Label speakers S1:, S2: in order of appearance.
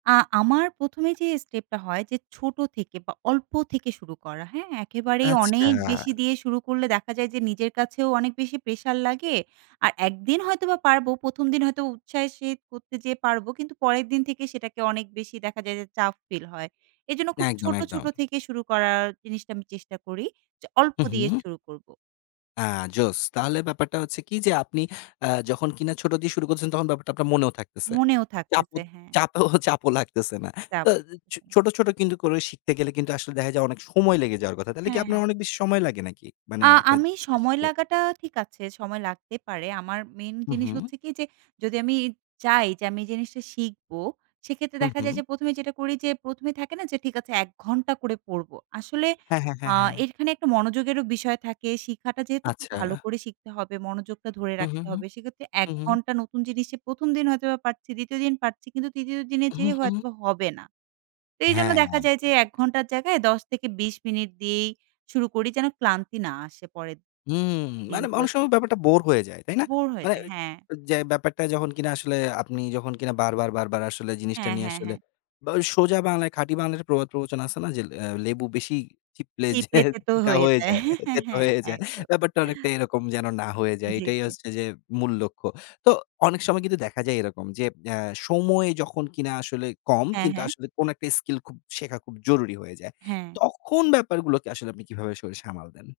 S1: আ আমার ১ম এ যে স্টেপটা হয় যে, ছোটো থেকে বা অল্প থেকে শুরু করা, হ্যাঁ? একেবারেই
S2: আচ্ছা।
S1: অনেক বেশি দিয়ে শুরু করলে দেখা যায় যে নিজের কাছেও অনেক বেশি প্রেশার লাগে। আর একদিন হয়তোবা পারবো, ১ম দিন হয়তো উৎসাহের সহিত করতে যেয়ে পারবো, কিন্তু পরের দিন থেকে সেটাকে অনেক বেশি দেখা যায় যে চাপ ফিল হয়। এজন্য খুব
S2: একদম,
S1: ছোটো,
S2: একদম।
S1: ছোটো থেকে শুরু করার জিনিসটা আমি চেষ্টা করি যে, অল্প
S2: হু,
S1: দিয়ে
S2: হু।
S1: শুরু করব।
S2: আ জোশ! তাহলে ব্যাপারটা হচ্ছে কি যে, আপনি আ যখন কিনা ছোট দিয়ে শুরু করছেন, তখন ব্যাপারটা আপনার মনেও থাকতেছে।
S1: মনেও
S2: চাপও
S1: থাকতেছে হ্যাঁ।
S2: চাপেও চাপও লাগতেছে না। তা
S1: তারপর?
S2: এ ছো ছোট, ছোট কিন্তু করে শিখতে গেলে কিন্তু আসলে দেখা যায় অনেক সময় লেগে যাওয়ার কথা। তাহলে কি
S1: হ্যাঁ,
S2: আপনার
S1: হ্যাঁ।
S2: অনেক বেশি সময় লাগে নাকি? মানে
S1: আ
S2: একটা
S1: আমি
S2: জিনিস
S1: সময়
S2: শিখতে?
S1: লাগাটা ঠিক আছে, সময় লাগতে পারে। আমার মেইন
S2: হু,
S1: জিনিস
S2: হু।
S1: হচ্ছে কি যে, যদি আমি চাই যে আমি এই জিনিসটা শিখবো, সেক্ষেত্রে
S2: হু,
S1: দেখা যায়
S2: হু।
S1: যে ১ম এ যেটা করি যে, ১ম এ থাকে না যে ঠিক আছে ১ ঘণ্টা করে পড়বো, আসলে
S2: হ্যাঁ, হ্যাঁ,
S1: আ
S2: হ্যাঁ, হ্যাঁ।
S1: এর এখানে একটা মনোযোগেরও বিষয় থাকে। শিখাটা যেহেতু খুব ভালো
S2: আচ্ছা।
S1: করে শিখতে হবে, মনোযোগটা ধরে
S2: হু, হু,
S1: রাখতে
S2: হু।
S1: হবে, সেক্ষেত্রে ১
S2: হু, হু।
S1: ঘণ্টা নতুন জিনিসে ১ম দিন হয়তোবা পারছি, ২য় দিন পারছি, কিন্তু ৩য় দিনে
S2: হু,
S1: যেয়ে
S2: হু।
S1: হয়তোবা হবে না। এইজন্য
S2: হ্যাঁ।
S1: দেখা যায় যে ১ ঘণ্টার জায়গায় ১০-২০ মিনিট দিয়েই শুরু করি, যেন ক্লান্তি না আসে পরের দিন
S2: হুম। মানে অনেক
S1: দিনগুলোতে।
S2: সময় ব্যাপারটা বোর হয়ে যায়, তাই না?
S1: বোর
S2: মানে
S1: হয়েছে হ্যাঁ।
S2: অ যে ব্যাপারটা যখন কিনা আসলে আপনি যখন কিনা বারবার, বারবার আসলে জিনিসটা
S1: হ্যাঁ,
S2: নিয়ে
S1: হ্যাঁ,
S2: আসলে
S1: হ্যাঁ।
S2: বা ওই সোজা বাংলায়, খাঁটি বাংলার একটা প্রবাদ-প্রবচন আছে না যে, লে আ "লেবু বেশি চিপলে যে
S1: চিপলে তেতো
S2: তিতা
S1: হয়ে
S2: হয়ে
S1: যায়।
S2: যায়,
S1: হ্যাঁ, হ্যাঁ,
S2: তেতো
S1: হ্যাঁ,
S2: হয়ে যায়।"
S1: একদম।
S2: ব্যাপারটা অনেকটা এরকম যেন না হয়ে যায়,
S1: জি,
S2: এটাই
S1: জি।
S2: হচ্ছে যে মূল লক্ষ্য। তো অনেক সময় কিন্তু দেখা যায় এরকম যে, অ্যা সময় যখন কিনা আসলে কম,
S1: হ্যাঁ,
S2: কিন্তু
S1: হ্যাঁ।
S2: আসলে কোন একটা স্কিল খুব শেখা খুব জরুরি হয়ে যায়।
S1: হ্যাঁ।
S2: তখন ব্যাপারগুলোকে আসলে আপনি কীভাবে আসলে সামাল দেন?